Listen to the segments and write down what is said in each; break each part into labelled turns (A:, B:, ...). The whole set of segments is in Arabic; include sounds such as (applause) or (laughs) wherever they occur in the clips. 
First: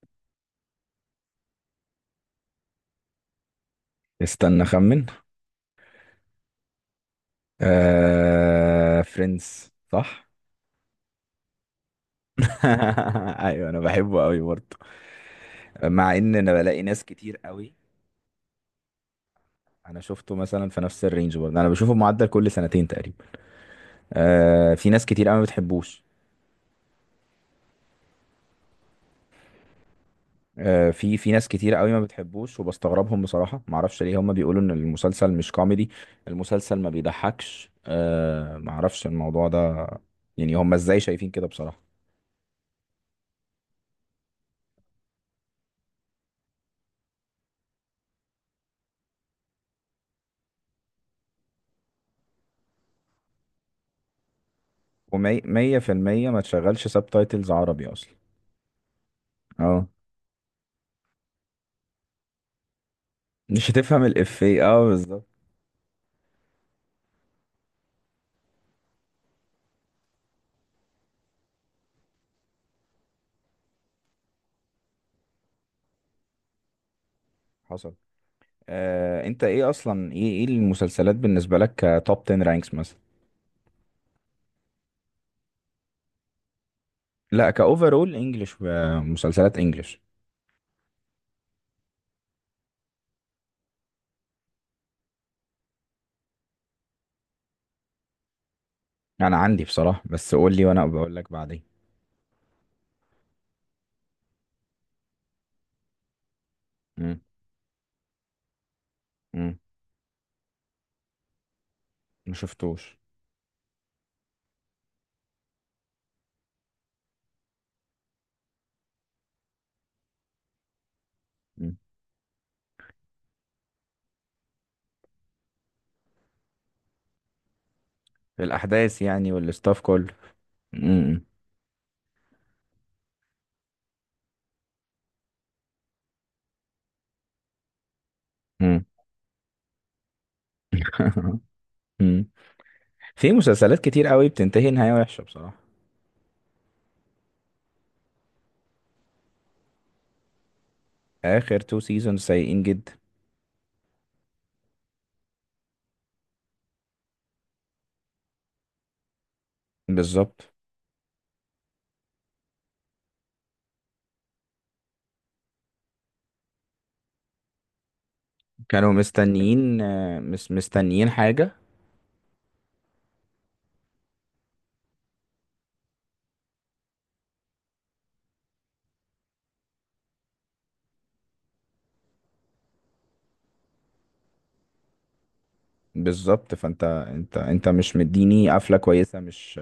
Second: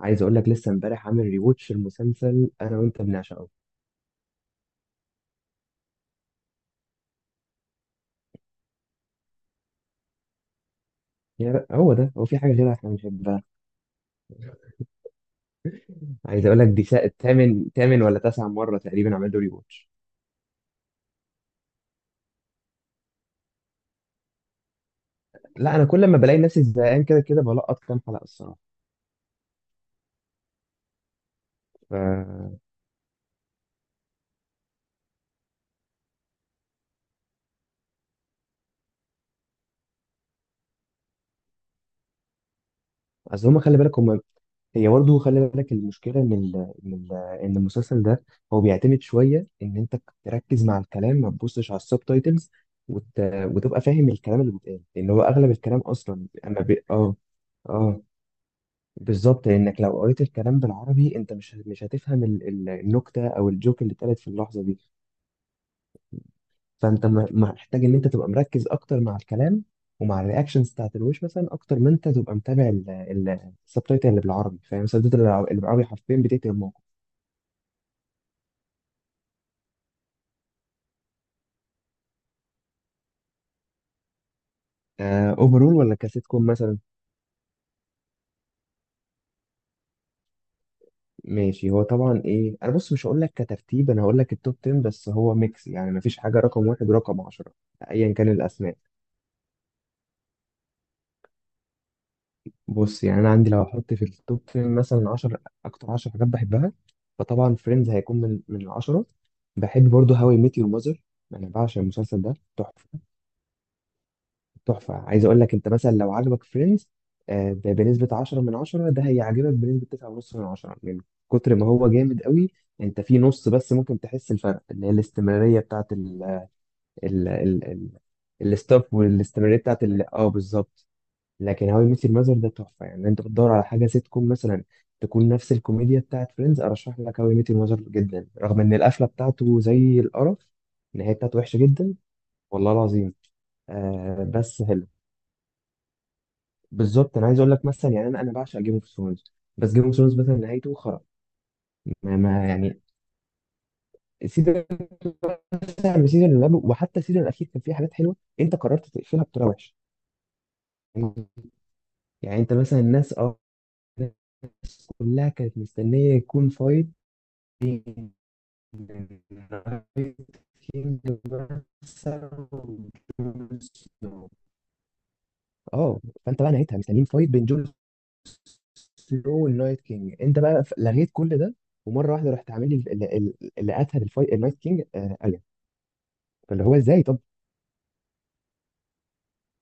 A: عايز اقول لك لسه امبارح عامل ريوتش المسلسل انا وانت بنعشقه.
B: استنى اخمن. فريندز، صح؟
A: يا هو ده هو، في حاجه
B: (laughs)
A: غيرها احنا بنحبها؟
B: ايوه، انا بحبه قوي برضه، مع ان
A: عايز
B: انا
A: اقول لك
B: بلاقي
A: دي
B: ناس
A: شا-
B: كتير قوي.
A: تامن تامن ولا تسع مره تقريبا عملت له ريوتش.
B: انا شفته مثلا في نفس الرينج برضه، انا بشوفه معدل كل سنتين تقريبا. في ناس كتير قوي ما
A: لا، انا
B: بتحبوش.
A: كل ما بلاقي نفسي زهقان كده كده بلقط كام حلقه الصراحه.
B: في ناس كتير قوي ما بتحبوش،
A: ف
B: وبستغربهم بصراحة. ما اعرفش ليه هم بيقولوا ان المسلسل مش كوميدي، المسلسل ما بيضحكش. ما اعرفش الموضوع ده. يعني هم ازاي شايفين كده بصراحة؟
A: اصل هم، خلي بالك، هم، هي برضه، خلي بالك المشكله ان ال... ان المسلسل ده هو بيعتمد شويه ان انت تركز مع الكلام، ما تبصش على السب تايتلز وت... وتبقى فاهم الكلام اللي بيتقال، لان هو
B: ومية
A: اغلب
B: مية
A: الكلام
B: في
A: اصلا
B: المية ما
A: اما بي...
B: تشغلش سب
A: اه
B: تايتلز عربي
A: اه،
B: اصلا.
A: بالظبط. لانك
B: اه،
A: لو قريت الكلام بالعربي انت مش هتفهم النكته او
B: مش
A: الجوك اللي
B: هتفهم
A: اتقالت في اللحظه
B: الافيه،
A: دي.
B: اه، بالظبط.
A: فانت محتاج ان انت تبقى مركز اكتر مع الكلام ومع الرياكشنز بتاعت الوش مثلا، اكتر ما انت تبقى متابع السبتايتل اللي بالعربي. فاهم؟ سدد اللي بالعربي حرفيا بتقتل الموقف.
B: حصل. انت ايه اصلا، ايه المسلسلات بالنسبة لك؟ كتوب 10 رانكس مثلا؟
A: اوفرول ولا كسيت كوم مثلا؟
B: لا، كاوفرول انجلش، مسلسلات انجلش.
A: ماشي. هو طبعا ايه، انا بص، مش هقول لك كترتيب، انا هقول لك التوب 10، بس هو ميكس، يعني مفيش حاجه رقم واحد ورقم 10 ايا كان الاسماء.
B: انا عندي بصراحة، بس قول لي وانا بقول لك بعدين.
A: بص، يعني انا عندي لو احط في التوب 10 مثلا 10، اكتر 10 حاجات بحبها،
B: امم.
A: فطبعا فريندز هيكون من العشرة.
B: امم.
A: بحب برضه هاو اي ميت يور ماذر، انا بعشق المسلسل
B: ما
A: ده، تحفه.
B: شفتوش.
A: تحفه. عايز اقول لك، انت مثلا لو عجبك فريندز بنسبه 10 من 10، ده هيعجبك بنسبه 9.5 من 10، من كتر ما
B: مم.
A: هو جامد قوي. انت في نص بس ممكن تحس الفرق، اللي هي الاستمراريه بتاعت ال ال ال ال الستاف،
B: الاحداث يعني،
A: والاستمراريه
B: والستاف
A: بتاعت
B: كله.
A: بالظبط.
B: امم.
A: لكن هاو اي ميت يور ماذر ده تحفه. يعني انت بتدور على حاجه سيت كوم مثلا تكون نفس الكوميديا بتاعت فريندز، ارشح لك هاو اي ميت يور ماذر جدا، رغم ان
B: امم.
A: القفله بتاعته زي القرف. النهايه بتاعته
B: (laughs)
A: وحشه جدا،
B: امم.
A: والله العظيم.
B: في مسلسلات كتير
A: آه،
B: قوي
A: بس
B: بتنتهي
A: حلو.
B: نهاية وحشة بصراحة.
A: بالظبط، انا عايز اقول لك مثلا، يعني انا بعشق جيم اوف ثرونز، بس جيم اوف ثرونز مثلا نهايته خرا.
B: اخر تو سيزون
A: ما
B: سيئين
A: يعني،
B: جدا.
A: سيزون مثلا من السيزون اللي قبله وحتى السيزون الاخير كان فيه حاجات حلوه، انت قررت تقفلها بطريقه وحشه.
B: بالظبط.
A: يعني انت مثلا، الناس الناس كلها كانت مستنيه يكون فايت.
B: كانوا مستنيين، آه، مس مستنيين حاجة.
A: اه. فانت بقى نهيتها، مستنيين فايت بين جون سنو والنايت كينج، انت بقى لغيت كل ده ومره واحده رحت عامل لي اللي قتل الفايت النايت كينج الين.
B: بالظبط،
A: فاللي هو
B: فانت
A: ازاي؟ طب.
B: انت مش مديني قفلة كويسة. مش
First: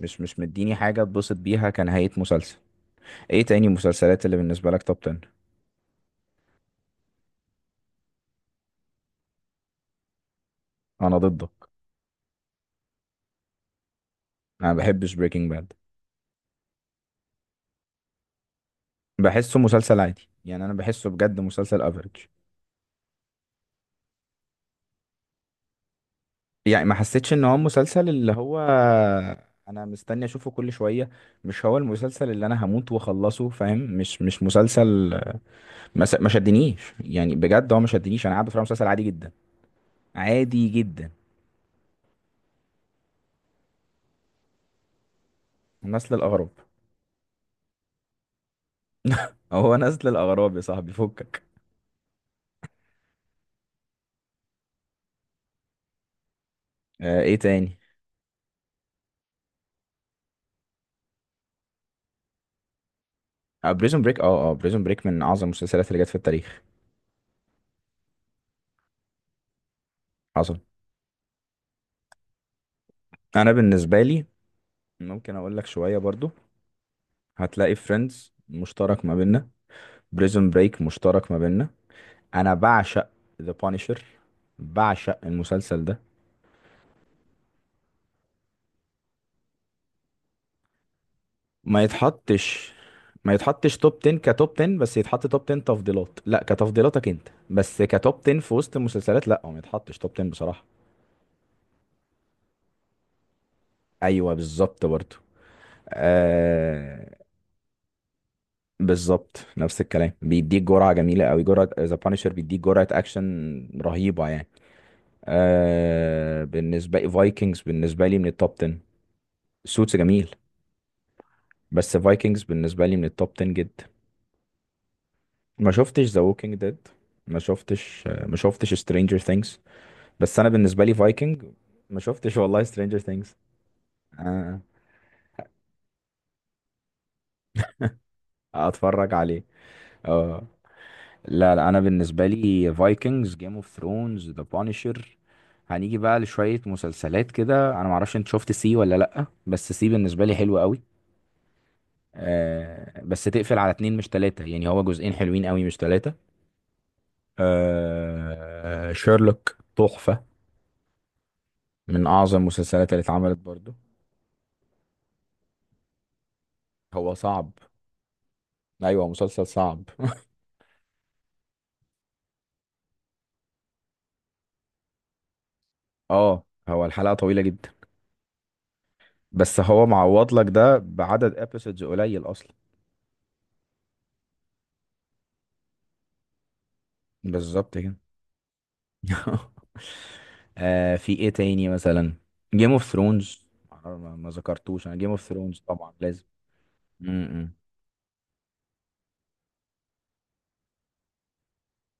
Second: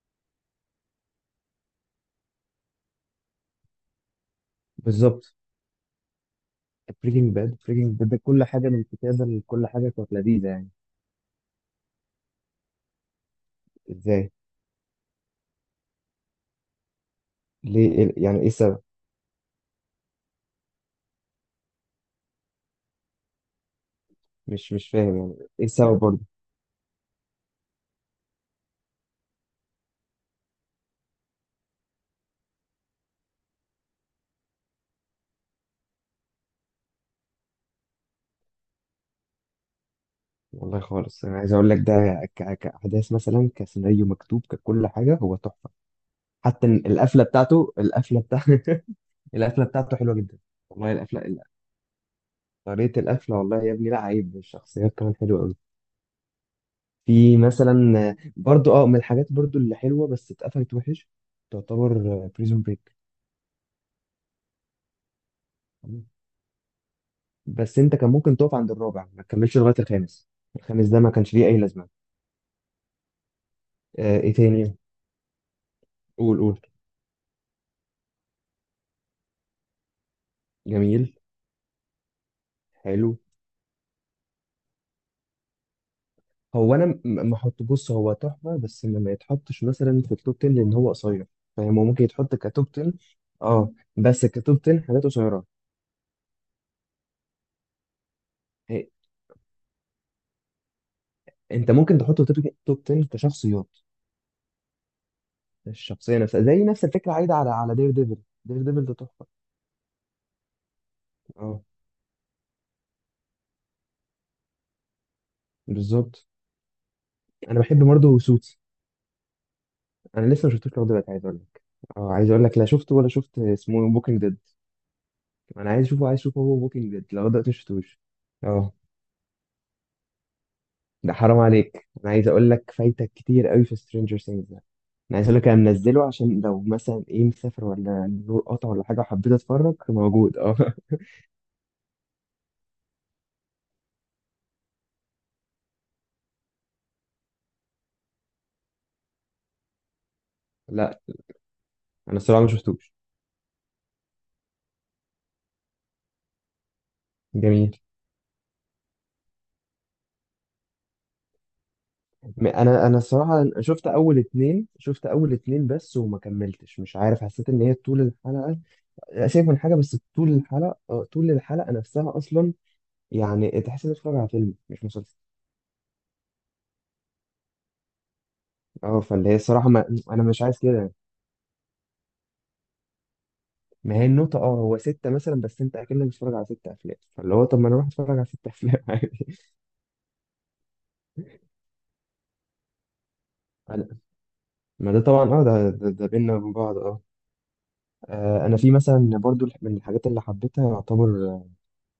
B: مش مش مديني حاجة اتبسط بيها كنهاية مسلسل. ايه تاني مسلسلات اللي بالنسبة لك توب 10؟
A: بالظبط. بريكنج باد. بريكنج باد كل حاجه، من الكتابه، كل حاجه كانت لذيذه يعني.
B: انا ضدك.
A: ازاي؟
B: انا ما بحبش بريكنج باد.
A: ليه؟ يعني ايه السبب؟
B: بحسه مسلسل عادي يعني، انا بحسه بجد مسلسل افريج.
A: مش فاهم يعني ايه السبب برضه.
B: يعني ما حسيتش ان هو مسلسل اللي هو انا مستني اشوفه كل شوية، مش هو المسلسل اللي انا هموت واخلصه، فاهم؟ مش مش مسلسل. ما شدنيش، يعني بجد هو ما شدنيش، انا قاعد بتفرج على مسلسل عادي جدا، عادي
A: والله
B: جدا.
A: خالص، انا عايز اقول لك ده كاحداث مثلا، كسيناريو مكتوب، ككل حاجه هو تحفه.
B: نسل الاغراب.
A: حتى إن القفله بتاعته، القفله بتاع (laughs) القفله
B: هو
A: بتاعته
B: نسل
A: حلوه جدا.
B: الاغراب يا
A: والله
B: صاحبي،
A: القفله
B: فكك.
A: طريقه القفله، والله يا ابني، لا، عيب. الشخصيات كمان حلوه قوي.
B: آه، ايه
A: في
B: تاني؟
A: مثلا برضو من الحاجات برضو اللي حلوه بس اتقفلت وحش، تعتبر، بريزون بريك.
B: آه، بريزون بريك. اه بريزون بريك من اعظم المسلسلات اللي جت في التاريخ.
A: بس انت كان ممكن تقف عند الرابع، ما تكملش لغايه الخامس.
B: حصل.
A: الخامس ده ما كانش ليه اي لازمه.
B: انا بالنسبه لي،
A: ايه تاني؟
B: ممكن اقول لك شويه برضو.
A: قول، قول.
B: هتلاقي فريندز مشترك ما بيننا، بريزون بريك
A: جميل.
B: مشترك ما بيننا. انا بعشق
A: حلو.
B: ذا بانشر، بعشق المسلسل ده.
A: هو انا ما احط، بص هو تحفه، بس ما يتحطش مثلا في التوب 10 لان هو قصير، فاهم.
B: ما
A: هو ممكن يتحط كتوب
B: يتحطش
A: 10.
B: ما
A: اه،
B: يتحطش توب 10
A: بس
B: كتوب
A: كتوب
B: 10،
A: 10
B: بس
A: حاجات
B: يتحط توب
A: قصيره.
B: 10 تفضيلات، لا كتفضيلاتك انت، بس كتوب 10 في وسط
A: إيه،
B: المسلسلات، لا، هو ما يتحطش توب 10 بصراحه.
A: انت ممكن تحطه توب 10 كشخصيات.
B: ايوه بالظبط برضه.
A: الشخصيه نفسها زي نفس الفكره
B: آه
A: عايده على دير ديفل. دير ديفل ده تحفه.
B: بالظبط، نفس الكلام، بيديك جرعه جميله قوي.
A: اه،
B: جرعه ذا بانشر بيديك جرعه اكشن رهيبه يعني.
A: بالظبط.
B: آه، بالنسبه لي
A: انا
B: فايكنجز
A: بحب
B: بالنسبه لي
A: برضه
B: من التوب
A: سوتس،
B: 10. سوتس
A: انا
B: جميل.
A: لسه ما شفتوش لغايه دلوقتي. عايز اقول لك،
B: بس
A: اه، عايز
B: فايكنجز
A: اقول لك، لا
B: بالنسبه
A: شفته
B: لي من
A: ولا
B: التوب
A: شفت
B: 10 جدا.
A: اسمه، بوكينج ديد.
B: ما
A: انا عايز
B: شفتش
A: اشوفه،
B: ذا
A: عايز اشوفه،
B: ووكينج
A: هو
B: ديد.
A: بوكينج ديد لغايه دلوقتي ما شفتوش.
B: ما
A: اه.
B: شفتش سترينجر ثينجز. بس انا بالنسبه لي
A: ده حرام
B: فايكنج.
A: عليك،
B: ما
A: انا عايز
B: شفتش
A: اقول
B: والله
A: لك
B: سترينجر
A: فايتك
B: ثينجز.
A: كتير قوي في سترينجر سينجز
B: آه.
A: ده. انا عايز اقول لك انا منزله، عشان لو مثلا ايه، مسافر ولا النور قطع ولا حاجه
B: اتفرج
A: وحبيت
B: عليه.
A: اتفرج، موجود
B: اه.
A: اه
B: لا، لا، انا بالنسبه لي فايكنجز، جيم اوف ثرونز، ذا بانشر. هنيجي بقى لشويه مسلسلات كده، انا معرفش انت شفت سي ولا لا، بس سي بالنسبه لي حلوه
A: (laughs)
B: قوي.
A: لا، انا الصراحه ما شفتوش.
B: آه، بس تقفل على اتنين مش تلاته، يعني هو جزئين حلوين قوي، مش تلاته.
A: جميل.
B: آه، شيرلوك تحفه، من اعظم
A: انا
B: المسلسلات
A: انا
B: اللي اتعملت
A: الصراحه
B: برضو.
A: شفت اول اتنين، بس وما كملتش، مش
B: هو
A: عارف، حسيت
B: صعب.
A: ان هي طول الحلقه.
B: ايوه هو
A: لا،
B: مسلسل
A: شايف من حاجه،
B: صعب.
A: بس
B: (laughs)
A: طول الحلقه، طول الحلقه نفسها اصلا، يعني تحس انك بتتفرج على فيلم مش مسلسل.
B: اه. هو الحلقه طويله جدا،
A: اه، فاللي هي
B: بس
A: الصراحه
B: هو
A: ما... انا
B: معوض
A: مش
B: لك
A: عايز
B: ده
A: كده.
B: بعدد ابيسودز قليل اصلا.
A: ما هي النقطة، اه، هو ستة مثلا، بس انت اكنك بتتفرج على ست افلام، فاللي هو طب ما
B: بالظبط
A: انا اروح
B: كده.
A: اتفرج على ست افلام (laughs) عادي.
B: (laughs) آه، في ايه تاني مثلا؟ جيم اوف ثرونز.
A: أنا-
B: ما ذكرتوش
A: ما
B: انا،
A: ده
B: جيم اوف
A: طبعا اه،
B: ثرونز طبعا
A: ده
B: لازم.
A: بينا وبين بعض. اه.
B: امم.
A: انا في مثلا برضو من الحاجات اللي حبيتها يعتبر،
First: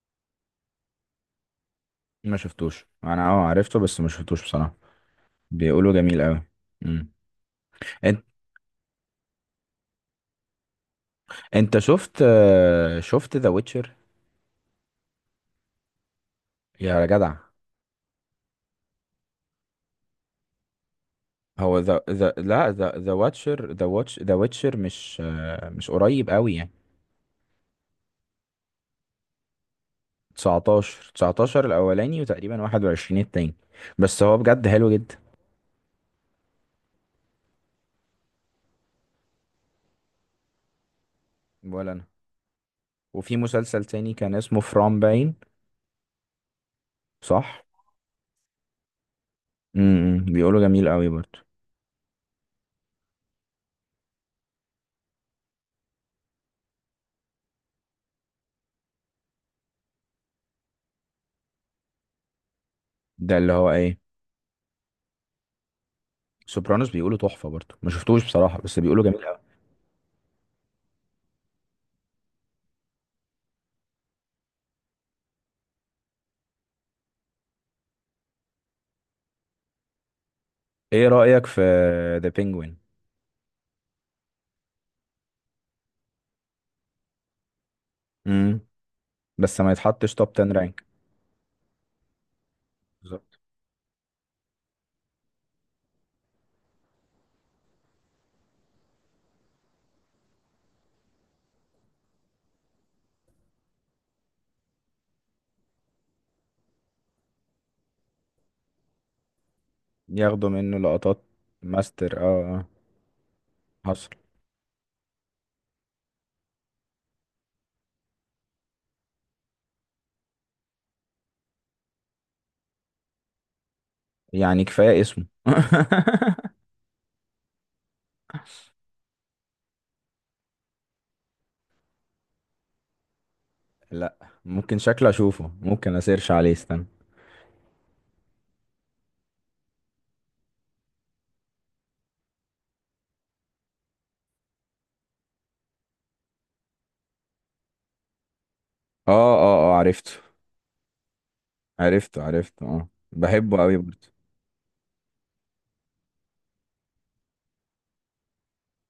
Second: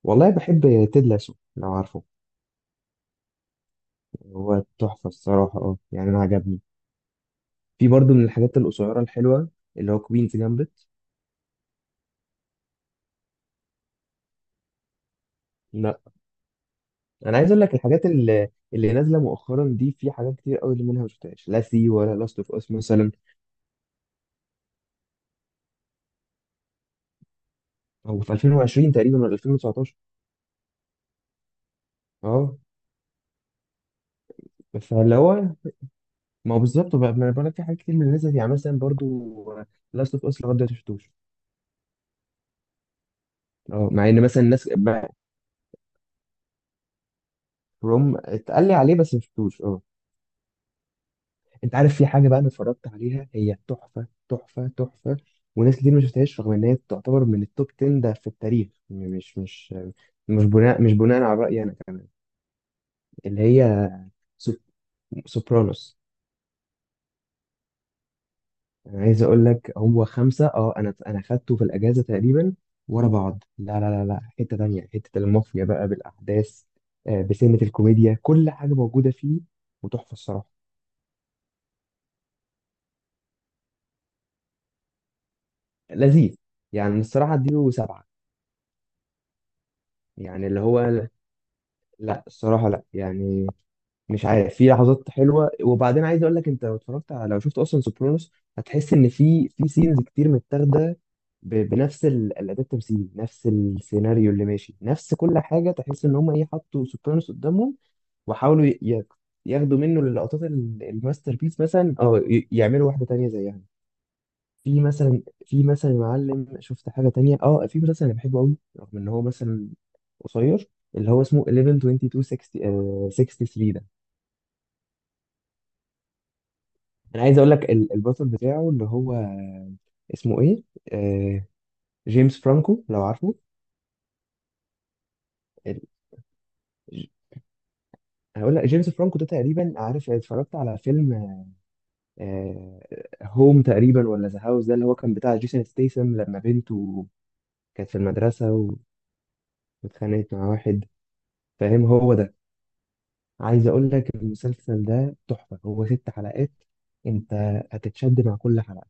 A: والله، بحب تيد لاسو، لو عارفه.
B: ما شفتوش انا، اه، عرفته بس ما شفتوش
A: هو
B: بصراحة.
A: تحفة الصراحة، اه،
B: بيقولوا
A: يعني انا
B: جميل قوي.
A: عجبني.
B: امم.
A: في برضو
B: انت
A: من الحاجات القصيرة الحلوة، اللي هو كوينز جامبت.
B: شفت، ذا ويتشر؟
A: لا.
B: يا جدع.
A: انا عايز اقول لك الحاجات اللي نازلة مؤخرا دي، في حاجات كتير قوي اللي منها ما شفتهاش، لا
B: هو
A: سي
B: ذا
A: ولا
B: ذا
A: لاست اوف
B: لا،
A: اس
B: ذا ذا
A: مثلا.
B: واتشر ذا واتش ذا ويتشر مش قريب قوي يعني.
A: هو في 2020 تقريبا ولا 2019.
B: 19، 19 الاولاني
A: اه،
B: وتقريبا 21 التاني، بس هو بجد حلو
A: فاللي
B: جدا.
A: هو، ما هو بالظبط بقى، ما انا بقول لك، في حاجات كتير من الناس دي. يعني مثلا برضو، لاست اوف اس لغايه دلوقتي ما شفتوش.
B: ولا انا. وفي مسلسل
A: اه، مع
B: تاني
A: ان
B: كان
A: مثلا
B: اسمه
A: الناس
B: فرام باين. صح.
A: روم اتقال لي عليه بس ما شفتوش. اه.
B: امم. بيقولوا جميل قوي برضو.
A: انت عارف في حاجه بقى انا اتفرجت عليها، هي تحفه تحفه تحفه، وناس كتير ما شفتهاش رغم ان هي تعتبر من التوب 10 ده في التاريخ، يعني مش، مش بناء، على رايي انا كمان.
B: ده
A: اللي
B: اللي هو
A: هي
B: ايه؟
A: سوب- سوبرانوس.
B: سوبرانوس؟ بيقولوا تحفة برضو، ما شفتوش بصراحة، بس
A: انا
B: بيقولوا
A: عايز
B: جميل قوي.
A: اقول لك، هو خمسه، اه، انا خدته في الاجازه تقريبا ورا بعض، لا لا لا لا، حته تانية، حته المافيا بقى بالاحداث، بسنه الكوميديا، كل حاجه موجوده فيه، وتحفه الصراحه.
B: ايه رأيك في ذا بينجوين؟
A: لذيذ، يعني الصراحه اديله سبعه،
B: امم. بس ما يتحطش توب
A: يعني
B: 10
A: اللي
B: رانك.
A: هو، لا الصراحه لا
B: بالظبط.
A: يعني، مش عارف، في لحظات حلوه. وبعدين عايز اقول لك، انت لو اتفرجت على، لو شفت اصلا سوبرانوس، هتحس ان في سينز كتير متاخده بنفس الاداء التمثيلي، نفس السيناريو اللي ماشي، نفس كل حاجه، تحس ان هم، ايه، حطوا سوبرانوس قدامهم وحاولوا ياخدوا منه اللقطات
B: ياخدوا منه لقطات
A: الماستر بيس مثلا،
B: ماستر،
A: اه،
B: اه. اه،
A: يعملوا واحده تانية زيها.
B: حصل.
A: في مثلا، يا معلم، شفت حاجه تانية، اه، في مسلسل انا بحبه قوي رغم ان هو مثلا قصير، اللي هو اسمه 11 22 60، 63.
B: يعني كفاية اسمه. (laughs)
A: انا عايز اقول لك البطل بتاعه اللي هو اسمه ايه، آه، جيمس فرانكو، لو عارفه.
B: لا، ممكن شكله اشوفه،
A: ال-
B: ممكن اسيرش عليه، استنى.
A: ج- هقول لك، جيمس فرانكو ده تقريبا، عارف، اتفرجت على فيلم، آه، هوم تقريبا، ولا ذا هاوس، ده اللي هو كان بتاع جيسون ستيسم، لما بنته كانت في المدرسة
B: اه، اه، اه، عرفته،
A: واتخانقت مع واحد، فاهم، هو
B: عرفته،
A: ده.
B: عرفته، اه، بحبه
A: عايز
B: قوي
A: اقول
B: برضه.
A: لك المسلسل ده تحفة، هو ست حلقات، انت هتتشد مع كل حلقة.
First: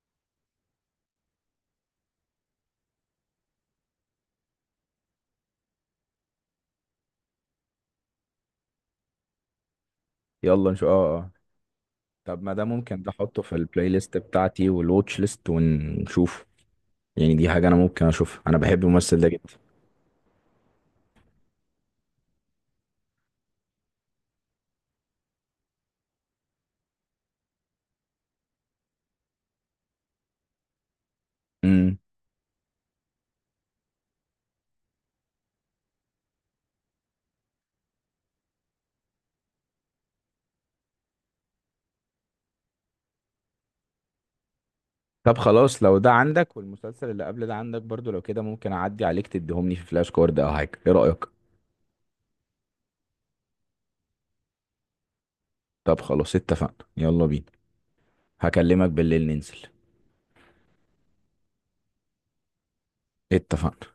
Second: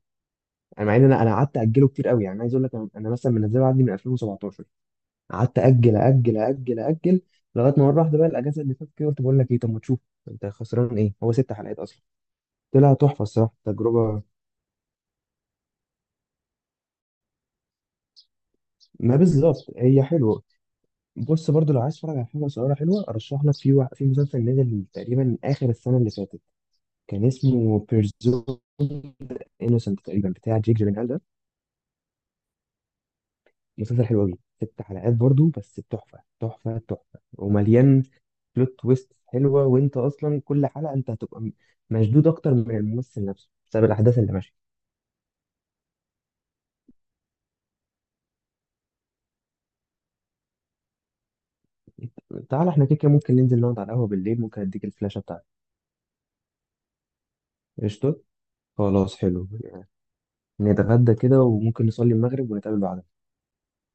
A: انا مع ان انا قعدت اجله كتير قوي، يعني عايز اقول لك، انا مثلا منزله عندي من 2017، قعدت اجل اجل اجل اجل، لغايه ما مره واحده بقى الاجازه اللي فاتت كده قلت، بقول لك ايه، طب ما تشوف، انت
B: يلا نشوف،
A: خسران ايه؟
B: اه اه.
A: هو ست حلقات اصلا.
B: طب ما ده
A: طلع
B: ممكن، ده
A: تحفه
B: احطه في
A: الصراحه،
B: البلاي ليست
A: تجربه.
B: بتاعتي والواتش ليست ونشوفه. يعني دي حاجة انا ممكن اشوفها، انا بحب
A: ما
B: الممثل ده جدا.
A: بالظبط، هي حلوه. بص برضو، لو عايز تتفرج على حاجه صغيره حلوه، ارشح لك في في مسلسل نزل تقريبا اخر السنه اللي فاتت، كان اسمه بيرزون انوسنت تقريبا، بتاع جيك جيلنهال ده.
B: امم.
A: مسلسل حلو قوي، ست حلقات برضو، بس تحفه تحفه تحفه، ومليان بلوت تويست حلوه، وانت اصلا كل حلقه انت هتبقى مشدود اكتر من الممثل نفسه بسبب الاحداث اللي ماشيه.
B: طب خلاص، لو ده عندك والمسلسل اللي قبل ده عندك برضو، لو كده ممكن اعدي عليك تديهم لي في فلاش كارد او حاجة، ايه رأيك؟
A: تعال، احنا كده كده ممكن ننزل نقعد على القهوه بالليل، ممكن اديك الفلاشه بتاعتي.
B: طب خلاص اتفقنا، يلا بينا.
A: قشطه.
B: هكلمك
A: خلاص،
B: بالليل
A: حلو.
B: ننزل.
A: نتغدى كده وممكن نصلي المغرب ونتقابل بعدها.
B: اتفقنا.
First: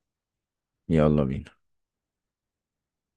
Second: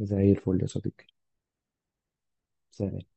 A: زي الفل يا صديقي.
B: يلا بينا.
A: سلام.